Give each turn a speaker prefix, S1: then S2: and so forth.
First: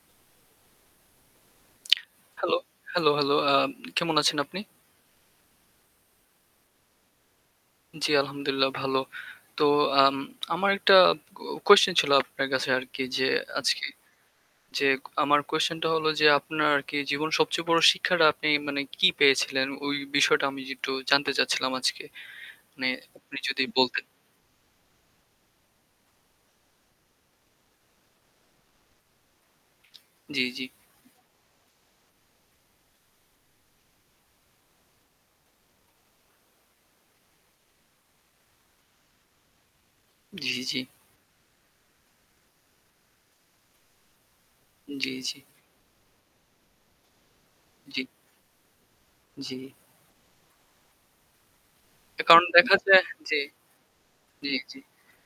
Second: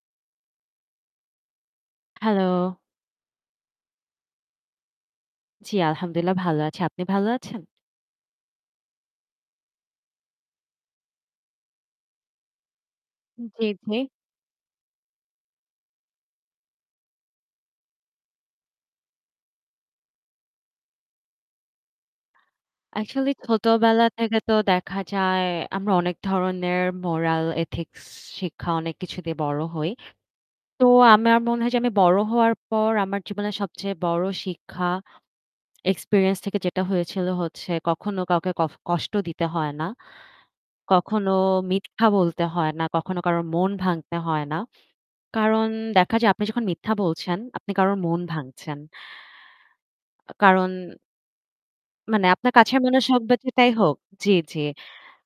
S1: Hello,
S2: hello.
S1: Hello, hello. আম কেমন আছেন আপনি?
S2: জ্বী, আলহামদুলিল্লাহ ভালো আছি। আপনি ভালো আছেন?
S1: জ্বী, আলহামদুলিল্লাহ ভালো। তো আম আমার একটা কো কোয়েশশান ছিল আপনার কাছে আরকি যে
S2: জি,
S1: আজকে
S2: জি।
S1: যে আমার কোয়েশশানটা হলো যে আপনার আরকি জীবনের সবচেয়ে বড় শিক্ষাটা আপনি মানে কি পেয়েছিলেন? ওই বিষয়টা আমি একটু জানতে চাচ্ছিলাম আজকে। মানে
S2: আসলেই
S1: আপনি যদি
S2: ছোটবেলা
S1: বলতেন।
S2: থেকে তো দেখা যায় আমরা অনেক ধরনের moral ethics শিক্ষা অনেক কিছু দিয়ে বড় হই।
S1: জ্বি, জ্বি।
S2: তো আমার মনে হয় যে আমি বড় হওয়ার পর আমার জীবনের সবচেয়ে বড় শিক্ষা experience থেকে যেটা হয়েছিল হচ্ছে কখনো কাউকে ক কষ্ট দিতে হয় না।
S1: জি, জি।
S2: কখনো মিথ্যা বলতে হয় না, কখনো কারো মন ভাঙতে হয় না।
S1: জ্বী, জ্বী।
S2: কারণ দেখা যায় আপনি যখন মিথ্যা বলছেন, আপনি কারো
S1: জ্বী।
S2: মন ভাঙছেন।
S1: জ্বি।
S2: আ কারণ মানে
S1: কারণ
S2: আপনার
S1: দেখা
S2: কাছের মানুষ
S1: যায়
S2: হোক বা
S1: জী।
S2: যেটাই হোক জ্বী,
S1: জী,
S2: জ্বী।
S1: জী।